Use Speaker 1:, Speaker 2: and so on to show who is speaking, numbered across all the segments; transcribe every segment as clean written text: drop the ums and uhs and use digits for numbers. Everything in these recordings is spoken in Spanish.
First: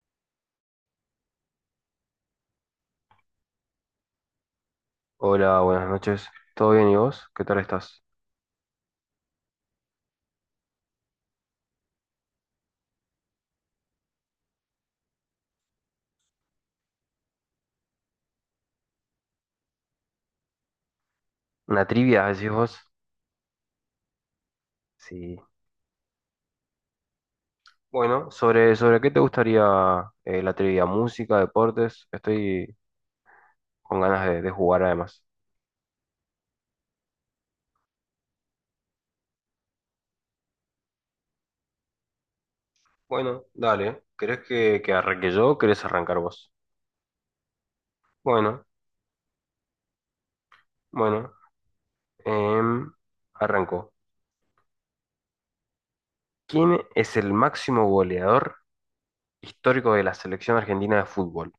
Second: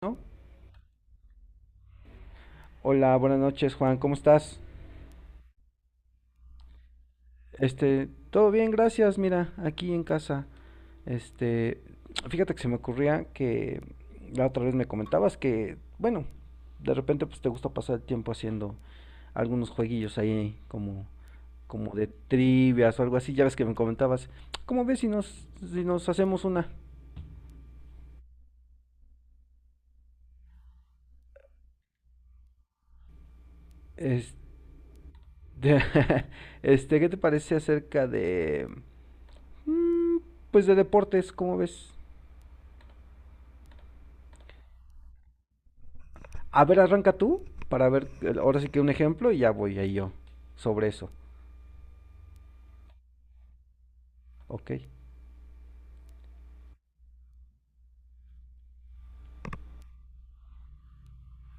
Speaker 1: ¿No? Hola, buenas noches, Juan, ¿cómo estás?
Speaker 2: Hola, buenas noches. ¿Todo bien y vos? ¿Qué tal estás?
Speaker 1: Todo bien, gracias, mira, aquí en casa. Este, Fíjate que se me ocurría que la otra vez me comentabas que, bueno, de repente pues te gusta pasar el tiempo haciendo algunos jueguillos ahí como
Speaker 2: ¿Una
Speaker 1: como de
Speaker 2: trivia, decís vos?
Speaker 1: trivias o algo así, ya ves que me comentabas. ¿Cómo ves si
Speaker 2: Sí.
Speaker 1: nos si nos hacemos una?
Speaker 2: Bueno, ¿sobre qué te gustaría la trivia? ¿Música, deportes? Estoy con ganas
Speaker 1: Este,
Speaker 2: de jugar además.
Speaker 1: ¿Qué te parece acerca de mm, pues de deportes? ¿Cómo ves?
Speaker 2: Bueno, dale. ¿Querés que arranque yo o querés arrancar vos?
Speaker 1: A ver, arranca tú para ver, ahora
Speaker 2: Bueno,
Speaker 1: sí que un ejemplo y ya voy ahí yo sobre eso.
Speaker 2: bueno. em, arranco.
Speaker 1: Ok.
Speaker 2: ¿Quién es el máximo goleador histórico de la selección argentina de fútbol?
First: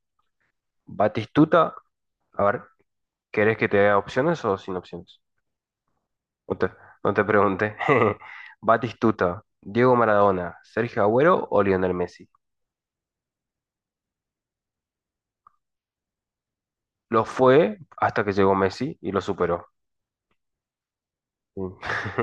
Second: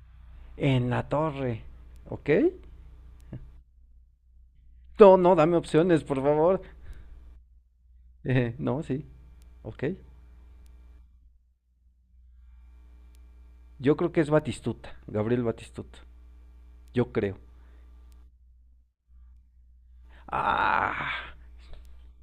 Speaker 1: En la torre.
Speaker 2: ¿Batistuta?
Speaker 1: Ok.
Speaker 2: A ver, ¿querés que te dé opciones o sin
Speaker 1: No,
Speaker 2: opciones?
Speaker 1: no, dame opciones, por
Speaker 2: No
Speaker 1: favor.
Speaker 2: te, no te pregunté.
Speaker 1: No, sí.
Speaker 2: Batistuta,
Speaker 1: Ok.
Speaker 2: Diego Maradona, Sergio Agüero o Lionel Messi.
Speaker 1: Yo creo que es Batistuta, Gabriel Batistuta. Yo
Speaker 2: Lo
Speaker 1: creo.
Speaker 2: fue hasta que llegó Messi y lo superó.
Speaker 1: Ah.
Speaker 2: Sí.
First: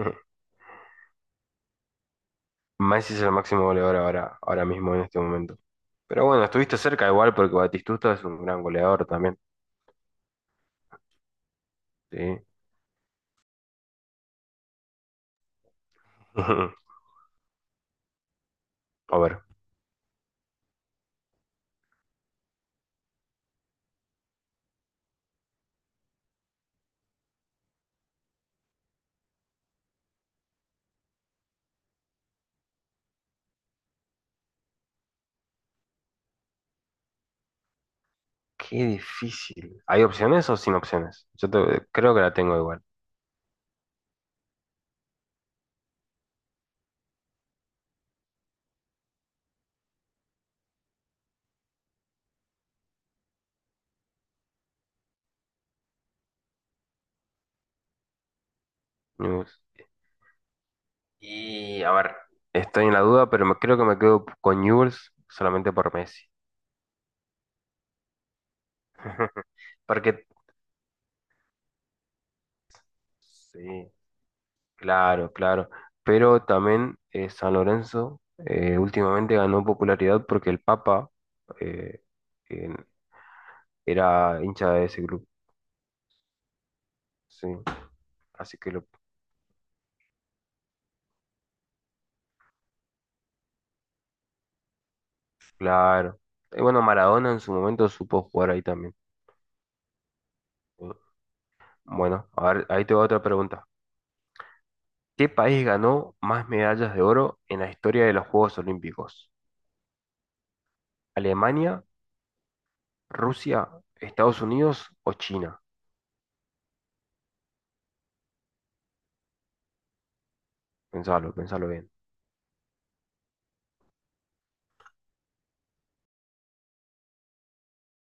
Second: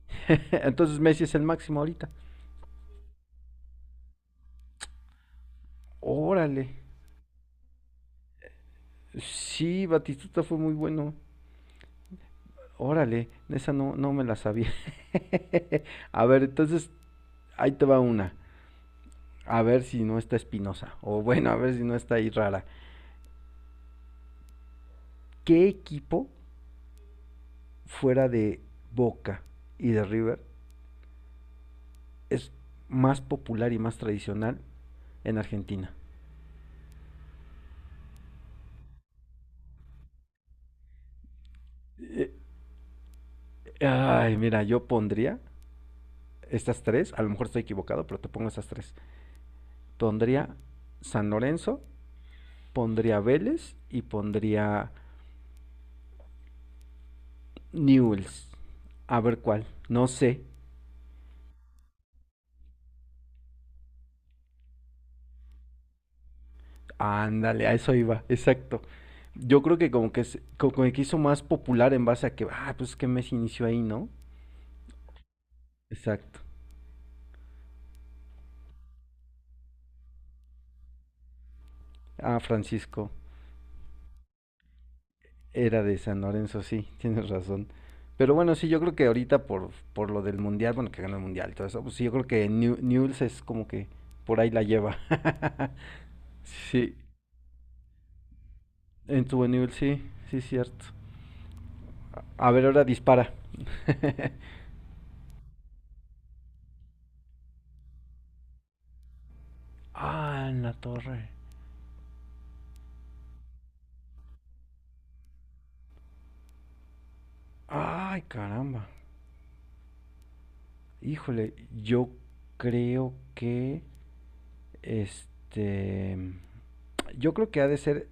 Speaker 1: Entonces Messi es el máximo ahorita.
Speaker 2: Messi es el máximo goleador ahora mismo en este momento. Pero bueno,
Speaker 1: Órale.
Speaker 2: estuviste cerca igual porque Batistuta es un gran goleador también.
Speaker 1: Sí, Batistuta fue muy bueno.
Speaker 2: Sí.
Speaker 1: Órale, esa no, no me la sabía. A ver, entonces ahí te va una.
Speaker 2: A ver,
Speaker 1: A ver si no está Espinosa, o bueno, a ver si no está ahí rara. ¿Qué equipo fuera de Boca y de River es más popular y más tradicional en Argentina?
Speaker 2: qué difícil. ¿Hay opciones o sin opciones? Yo creo que
Speaker 1: Eh,
Speaker 2: la tengo igual.
Speaker 1: Ay, mira, yo pondría estas tres, a lo mejor estoy equivocado, pero te pongo estas tres. Pondría San Lorenzo, pondría Vélez y pondría Newells. A ver
Speaker 2: Newell's.
Speaker 1: cuál, no sé.
Speaker 2: Y a ver, estoy en la duda, pero creo que me quedo con Newell's solamente por Messi.
Speaker 1: Ándale, a eso iba, exacto. Yo creo que
Speaker 2: Porque,
Speaker 1: como que hizo más popular en base a que, ah, pues que Messi inició ahí,
Speaker 2: sí,
Speaker 1: ¿no?
Speaker 2: claro, claro.
Speaker 1: Exacto.
Speaker 2: Pero también San Lorenzo últimamente ganó popularidad porque el Papa eh,
Speaker 1: Ah,
Speaker 2: en-
Speaker 1: Francisco
Speaker 2: era hincha de ese club.
Speaker 1: era de San Lorenzo, sí, tienes
Speaker 2: Sí,
Speaker 1: razón. Pero bueno,
Speaker 2: así
Speaker 1: sí,
Speaker 2: que
Speaker 1: yo
Speaker 2: lo,
Speaker 1: creo que ahorita por lo del mundial, bueno, que ganó el mundial y todo eso, pues sí, yo creo que Newell's es como que por ahí la lleva.
Speaker 2: claro. Y bueno,
Speaker 1: Sí,
Speaker 2: Maradona en su momento supo jugar ahí también.
Speaker 1: en tu Newell's, sí, sí, cierto.
Speaker 2: Sí. Bueno,
Speaker 1: A
Speaker 2: a
Speaker 1: ver,
Speaker 2: ver,
Speaker 1: ahora
Speaker 2: ahí te va otra
Speaker 1: dispara.
Speaker 2: pregunta. ¿Qué país ganó más medallas de oro en la historia de los Juegos Olímpicos?
Speaker 1: Ah, en la torre.
Speaker 2: ¿Alemania, Rusia, Estados Unidos o China?
Speaker 1: Ay, caramba.
Speaker 2: Pensalo,
Speaker 1: Híjole,
Speaker 2: pensalo.
Speaker 1: yo creo que este yo creo que ha de ser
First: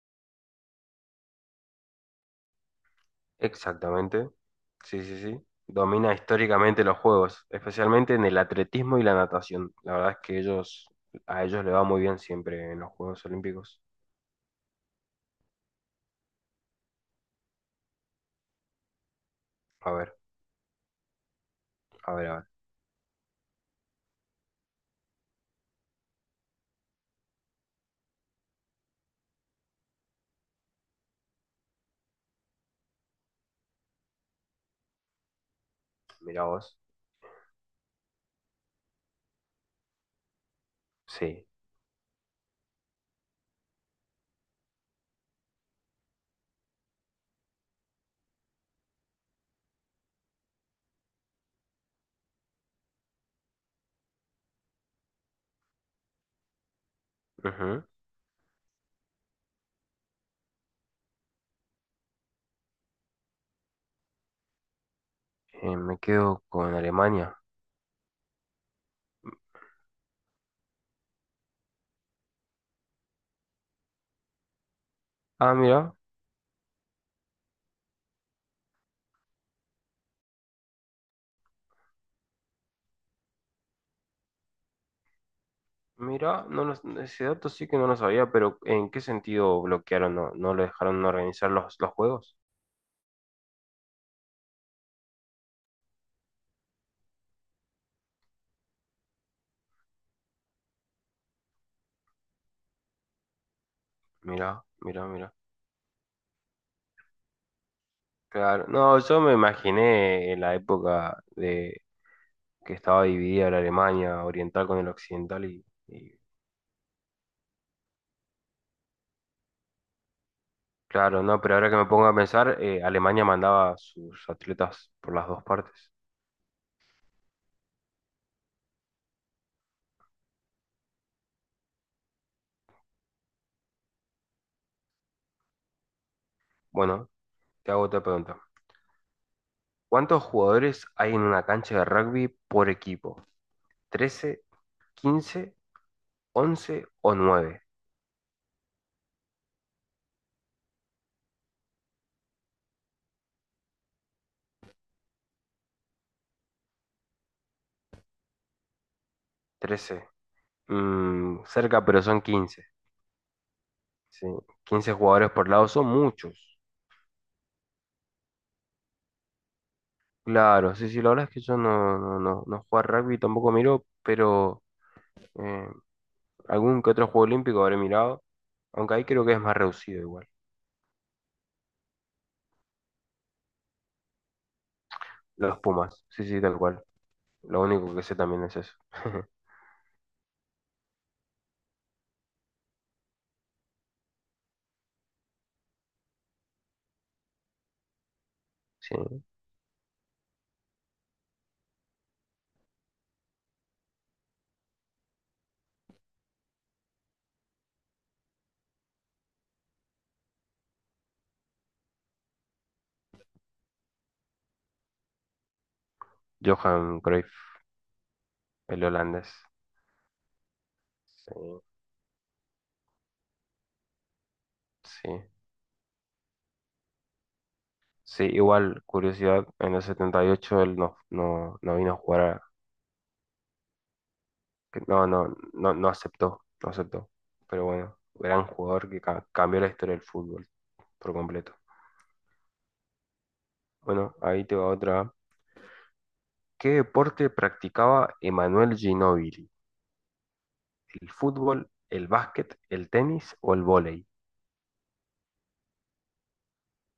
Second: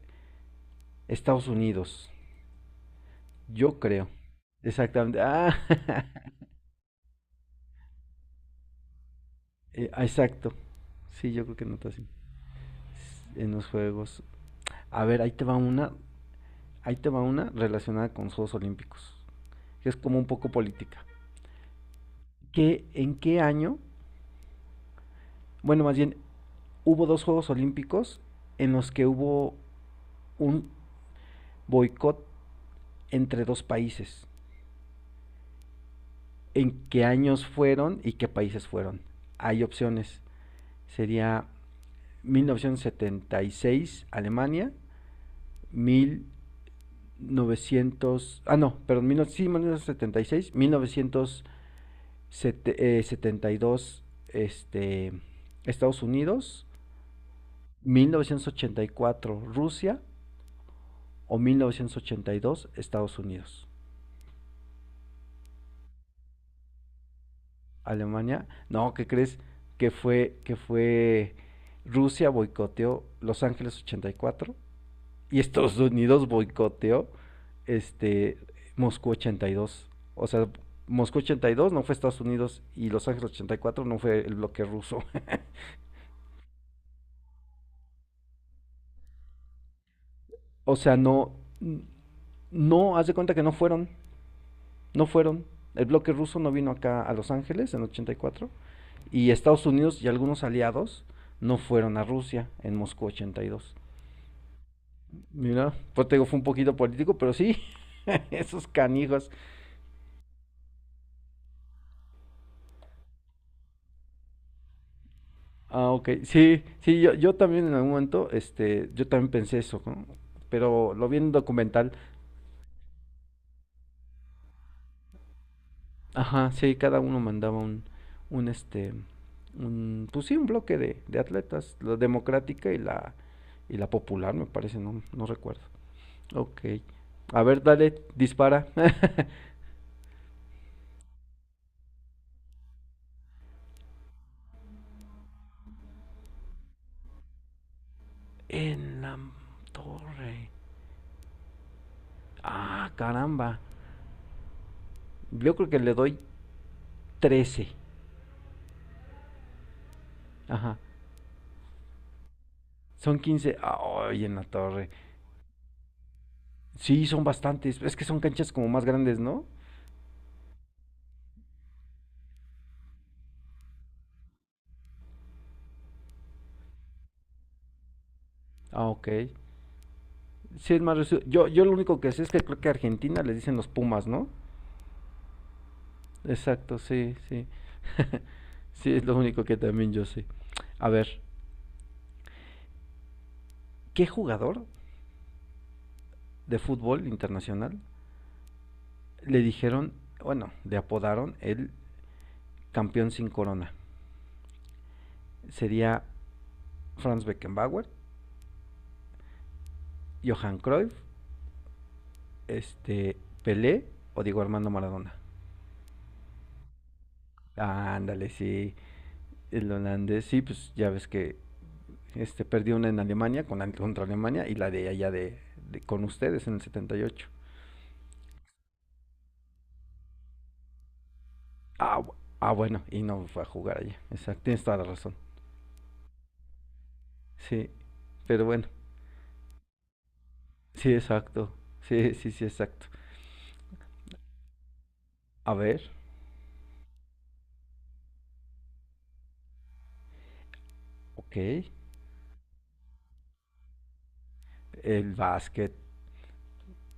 Speaker 1: Estados Unidos. Yo creo.
Speaker 2: Exactamente. Sí,
Speaker 1: Exactamente.
Speaker 2: sí, sí.
Speaker 1: Ah,
Speaker 2: Domina históricamente los juegos, especialmente en el atletismo y la natación. La
Speaker 1: ah,
Speaker 2: verdad es que
Speaker 1: exacto. Sí, yo
Speaker 2: a
Speaker 1: creo que
Speaker 2: ellos le va muy
Speaker 1: notación.
Speaker 2: bien siempre en los Juegos
Speaker 1: En los
Speaker 2: Olímpicos.
Speaker 1: juegos. A ver, ahí te va una. Ahí te va una relacionada con los Juegos Olímpicos. Que
Speaker 2: A
Speaker 1: es
Speaker 2: ver,
Speaker 1: como un poco política.
Speaker 2: a ver, a ver.
Speaker 1: ¿En qué año? Bueno, más bien, hubo dos Juegos Olímpicos en los que hubo un boicot entre dos países.
Speaker 2: Mira vos.
Speaker 1: ¿En qué años fueron y qué países fueron? Hay opciones. Sería
Speaker 2: Sí.
Speaker 1: 1976 Alemania, mil novecientos ah no, perdón, 19, sí, y seis, 1972 este, Estados Unidos,
Speaker 2: Ujú.
Speaker 1: 1984 Rusia o 1982 Estados Unidos.
Speaker 2: Me quedo con Alemania.
Speaker 1: Alemania. No, ¿qué crees? Que fue Rusia boicoteó Los Ángeles ochenta y cuatro y
Speaker 2: Ah,
Speaker 1: Estados
Speaker 2: mira,
Speaker 1: Unidos boicoteó este Moscú ochenta y dos. O sea, Moscú 82 no fue Estados Unidos y Los Ángeles 84 no fue el bloque ruso.
Speaker 2: mira, no lo- ese dato sí que no lo sabía, pero ¿en qué sentido bloquearon? ¿No, no lo
Speaker 1: O sea,
Speaker 2: dejaron no
Speaker 1: no,
Speaker 2: organizar los juegos?
Speaker 1: no, haz de cuenta que no fueron, no fueron. El bloque ruso no vino acá a Los Ángeles en ochenta y cuatro y Estados Unidos y algunos aliados no fueron a Rusia en Moscú 82.
Speaker 2: Mira, mira, mira.
Speaker 1: Mira, pues te digo, fue un poquito político, pero sí, esos
Speaker 2: Claro, no, yo
Speaker 1: canijos.
Speaker 2: me imaginé en la época que estaba dividida la Alemania oriental con el occidental y,
Speaker 1: Ah, ok.
Speaker 2: y
Speaker 1: Sí, sí, yo también en algún momento, yo también pensé eso, ¿no? Pero lo vi
Speaker 2: claro,
Speaker 1: en un
Speaker 2: no, pero ahora que me
Speaker 1: documental.
Speaker 2: pongo a pensar, Alemania mandaba a sus atletas por las dos partes.
Speaker 1: Ajá, sí, cada uno mandaba un este, un pues sí, un bloque de atletas, la democrática y la popular, me parece, no, no recuerdo. Ok.
Speaker 2: Bueno,
Speaker 1: A ver,
Speaker 2: te hago
Speaker 1: dale,
Speaker 2: otra pregunta.
Speaker 1: dispara.
Speaker 2: ¿Cuántos jugadores hay en una cancha de rugby por equipo? 13, 15, 11 o nueve.
Speaker 1: En la torre. Ah, caramba. Yo creo que le doy 13.
Speaker 2: 13.
Speaker 1: Ajá.
Speaker 2: Cerca, pero son 15.
Speaker 1: Son 15. Ay,
Speaker 2: Sí,
Speaker 1: en la torre.
Speaker 2: 15 jugadores por lado son muchos.
Speaker 1: Sí, son bastantes. Es que son canchas como más grandes, ¿no?
Speaker 2: Claro, sí, sí, la verdad es que yo no juego a rugby, tampoco miro, pero eh, algún que otro juego olímpico habré mirado,
Speaker 1: Ah,
Speaker 2: aunque ahí
Speaker 1: ok.
Speaker 2: creo que es más reducido igual.
Speaker 1: Sí, es más reducido. Yo lo único que sé es que creo que a Argentina les dicen los Pumas, ¿no?
Speaker 2: Los Pumas, sí, sí, tal
Speaker 1: Exacto,
Speaker 2: cual.
Speaker 1: sí, sí.
Speaker 2: Lo único que sé también es eso.
Speaker 1: Sí, es lo único que también yo sé. A ver, ¿qué jugador de fútbol internacional
Speaker 2: Sí,
Speaker 1: le dijeron, bueno, le apodaron el campeón sin corona? Sería Franz Beckenbauer, Johan Cruyff, este, Pelé o Diego Armando Maradona.
Speaker 2: Johan Cruyff,
Speaker 1: Ándale, sí.
Speaker 2: el holandés.
Speaker 1: El holandés, sí, pues ya ves
Speaker 2: Sí,
Speaker 1: que perdió una en Alemania contra Alemania y la de
Speaker 2: sí.
Speaker 1: allá con ustedes en el 78.
Speaker 2: Sí, igual, curiosidad, en el 78 él no vino a
Speaker 1: Ah,
Speaker 2: jugar,
Speaker 1: ah bueno, y no fue a jugar allá. Exacto, tienes toda
Speaker 2: que
Speaker 1: la
Speaker 2: no,
Speaker 1: razón.
Speaker 2: no, no, no aceptó, no aceptó. Pero
Speaker 1: Sí,
Speaker 2: bueno,
Speaker 1: pero
Speaker 2: gran
Speaker 1: bueno,
Speaker 2: jugador que cambió la historia del fútbol
Speaker 1: sí,
Speaker 2: por
Speaker 1: exacto.
Speaker 2: completo.
Speaker 1: Sí, sí, sí, exacto.
Speaker 2: Bueno, ahí te va otra.
Speaker 1: A ver,
Speaker 2: ¿Qué deporte practicaba Emanuel Ginóbili? El
Speaker 1: ok.
Speaker 2: fútbol, el básquet, el tenis o el vóley.
Speaker 1: El básquet,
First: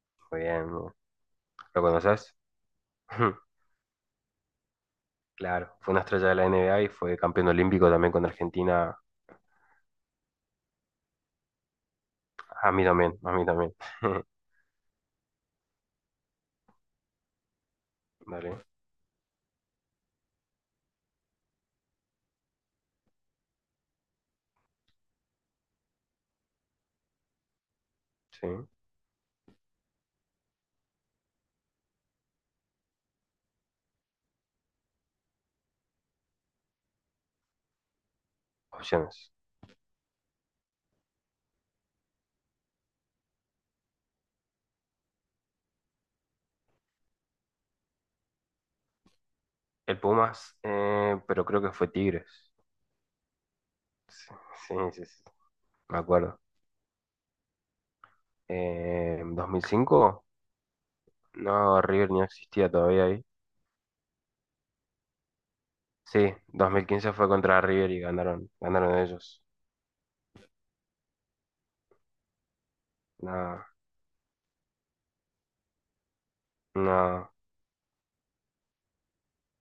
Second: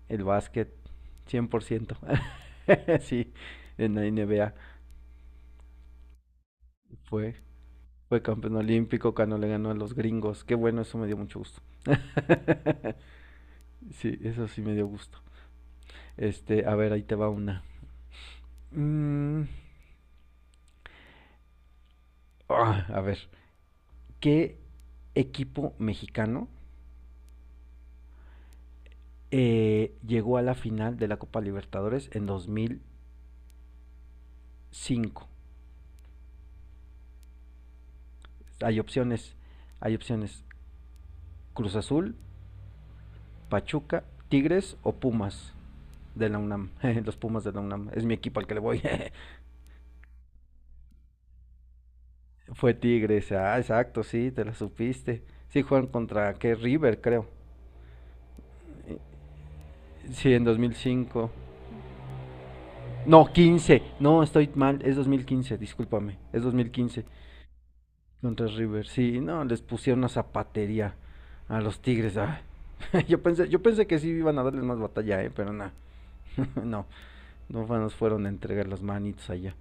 Speaker 1: el
Speaker 2: Muy bien,
Speaker 1: básquet,
Speaker 2: ¿no?
Speaker 1: cien por
Speaker 2: ¿Lo
Speaker 1: ciento,
Speaker 2: conoces?
Speaker 1: sí, en la NBA
Speaker 2: Claro, fue una estrella de la NBA y fue
Speaker 1: fue,
Speaker 2: campeón olímpico también
Speaker 1: fue
Speaker 2: con
Speaker 1: campeón
Speaker 2: Argentina.
Speaker 1: olímpico cuando le ganó a los gringos. Qué bueno, eso me dio mucho gusto.
Speaker 2: A mí también, a mí también.
Speaker 1: Sí, eso sí me dio gusto. A ver, ahí te va una.
Speaker 2: Dale,
Speaker 1: Mm, ah, a ver, ¿qué equipo mexicano
Speaker 2: sí.
Speaker 1: llegó a la final de la Copa Libertadores en 2005? Hay
Speaker 2: Opciones.
Speaker 1: opciones, hay opciones. Cruz Azul, Pachuca, Tigres o Pumas de la UNAM. Los Pumas de la UNAM. Es mi equipo al que le voy.
Speaker 2: El Pumas, pero creo que fue Tigres.
Speaker 1: Fue Tigres. Ah, exacto, sí,
Speaker 2: Sí,
Speaker 1: te la
Speaker 2: sí, sí,
Speaker 1: supiste.
Speaker 2: sí,
Speaker 1: Sí, juegan
Speaker 2: me
Speaker 1: contra,
Speaker 2: acuerdo.
Speaker 1: que River, creo.
Speaker 2: ¿2005?
Speaker 1: Sí, en 2005.
Speaker 2: No, River no existía todavía ahí.
Speaker 1: No, 15. No, estoy mal. Es 2015, discúlpame.
Speaker 2: Sí,
Speaker 1: Es 2015.
Speaker 2: 2015 fue contra River y
Speaker 1: Contra
Speaker 2: ganaron,
Speaker 1: River.
Speaker 2: ganaron
Speaker 1: Sí,
Speaker 2: ellos.
Speaker 1: no, les pusieron una zapatería a los Tigres. Ah. Yo
Speaker 2: No,
Speaker 1: pensé que sí iban a darles más batalla, pero nada. No,
Speaker 2: no,
Speaker 1: no fue- nos fueron a entregar las manitos allá.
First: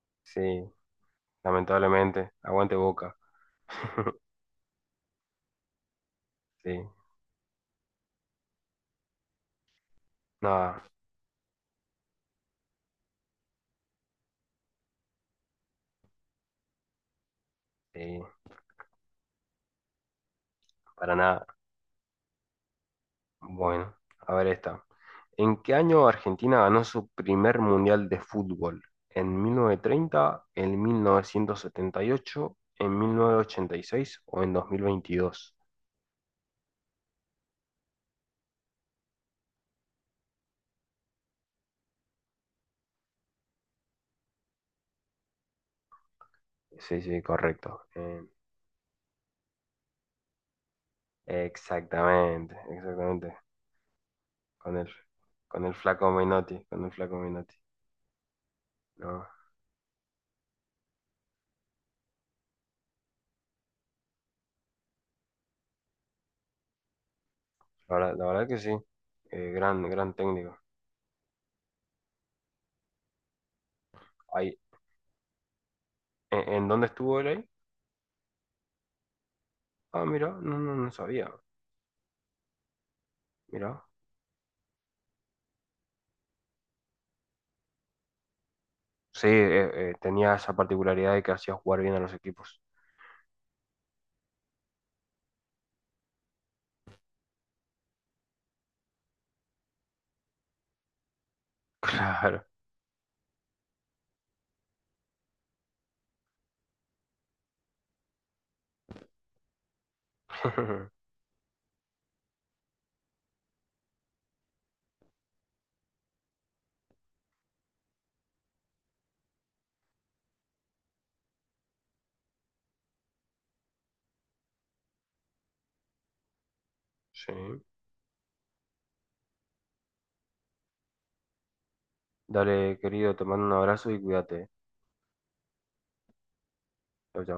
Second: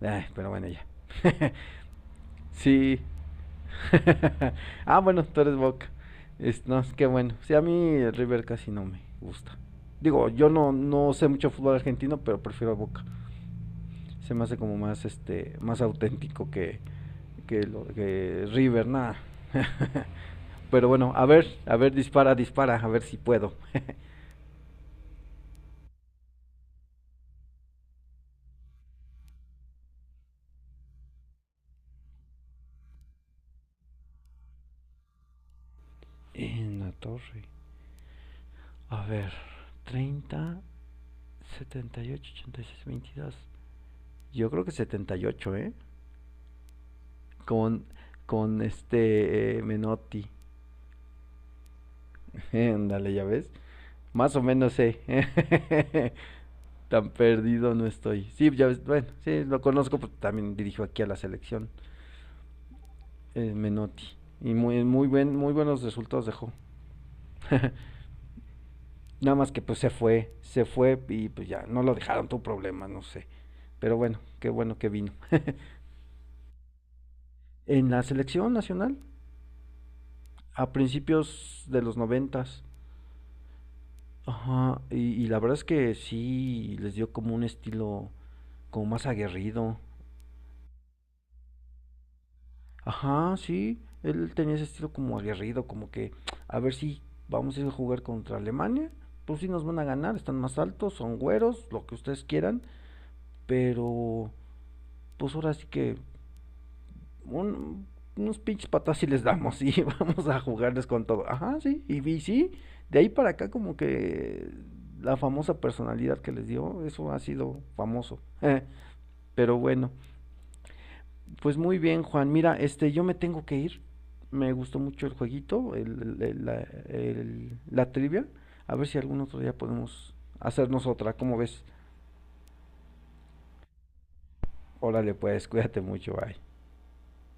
Speaker 1: Ay,
Speaker 2: sí,
Speaker 1: pero bueno, ya.
Speaker 2: lamentablemente. Aguante
Speaker 1: Sí.
Speaker 2: Boca.
Speaker 1: Ah, bueno, tú eres Boca. Es,
Speaker 2: Sí,
Speaker 1: no, es que bueno. Sí, a mí el River casi no me gusta. Digo, yo no,
Speaker 2: nada,
Speaker 1: no sé mucho fútbol argentino, pero prefiero a Boca. Se me hace como más auténtico que, que, lo,
Speaker 2: sí,
Speaker 1: que River, nada. Pero bueno,
Speaker 2: para nada.
Speaker 1: a ver, dispara, dispara, a ver si puedo.
Speaker 2: Bueno, a ver esta. ¿En qué año Argentina ganó su primer mundial de fútbol? ¿En 1930, en 1978, en 1986 o en 2022?
Speaker 1: En la torre. A ver, treinta, setenta y ocho, ochenta y seis, veintidós. Yo creo que setenta y ocho, ¿eh?
Speaker 2: Sí, sí,
Speaker 1: Con,
Speaker 2: correcto. Eh,
Speaker 1: con Menotti.
Speaker 2: exactamente,
Speaker 1: Ándale, ya
Speaker 2: exactamente.
Speaker 1: ves. Más o menos
Speaker 2: Con el,
Speaker 1: sé.
Speaker 2: con el flaco
Speaker 1: ¿Eh?
Speaker 2: Menotti, con el
Speaker 1: Tan
Speaker 2: flaco Menotti.
Speaker 1: perdido no estoy. Sí, ya ves, bueno,
Speaker 2: No,
Speaker 1: sí, lo conozco, pues también dirijo aquí a la selección. Eh, Menotti. Y muy buenos resultados dejó.
Speaker 2: la verdad que sí.
Speaker 1: Nada
Speaker 2: Eh,
Speaker 1: más que pues
Speaker 2: gran, gran técnico.
Speaker 1: se fue y pues ya, no lo dejaron, tu problema, no sé. Pero bueno, qué
Speaker 2: Ahí.
Speaker 1: bueno que vino.
Speaker 2: ¿En dónde estuvo él ahí?
Speaker 1: En la selección nacional,
Speaker 2: Ah, mira,
Speaker 1: a
Speaker 2: no sabía.
Speaker 1: principios de los noventas.
Speaker 2: Mira.
Speaker 1: Ajá, y la verdad es que sí les dio como un estilo como más
Speaker 2: Sí,
Speaker 1: aguerrido.
Speaker 2: tenía esa particularidad de que hacía jugar bien a los equipos.
Speaker 1: Ajá, sí. Él tenía ese estilo como aguerrido, como que a ver si vamos a ir a jugar contra Alemania. Pues sí nos van a ganar, están más altos, son güeros, lo que ustedes
Speaker 2: Claro.
Speaker 1: quieran. Pero pues ahora sí que un- unos pinches patas y les damos y vamos a jugarles con todo. Ajá, sí. Y vi, sí, de ahí para acá como que la famosa personalidad que les dio, eso ha sido famoso. Pero bueno. Pues muy bien, Juan. Mira, yo me tengo que ir. Me gustó mucho el jueguito,
Speaker 2: Sí.
Speaker 1: la trivia. A ver si algún otro día podemos hacernos otra. ¿Cómo ves?
Speaker 2: Dale, querido, te mando un abrazo y cuídate.
Speaker 1: Órale, pues, cuídate mucho, bye.
Speaker 2: Chau, chau.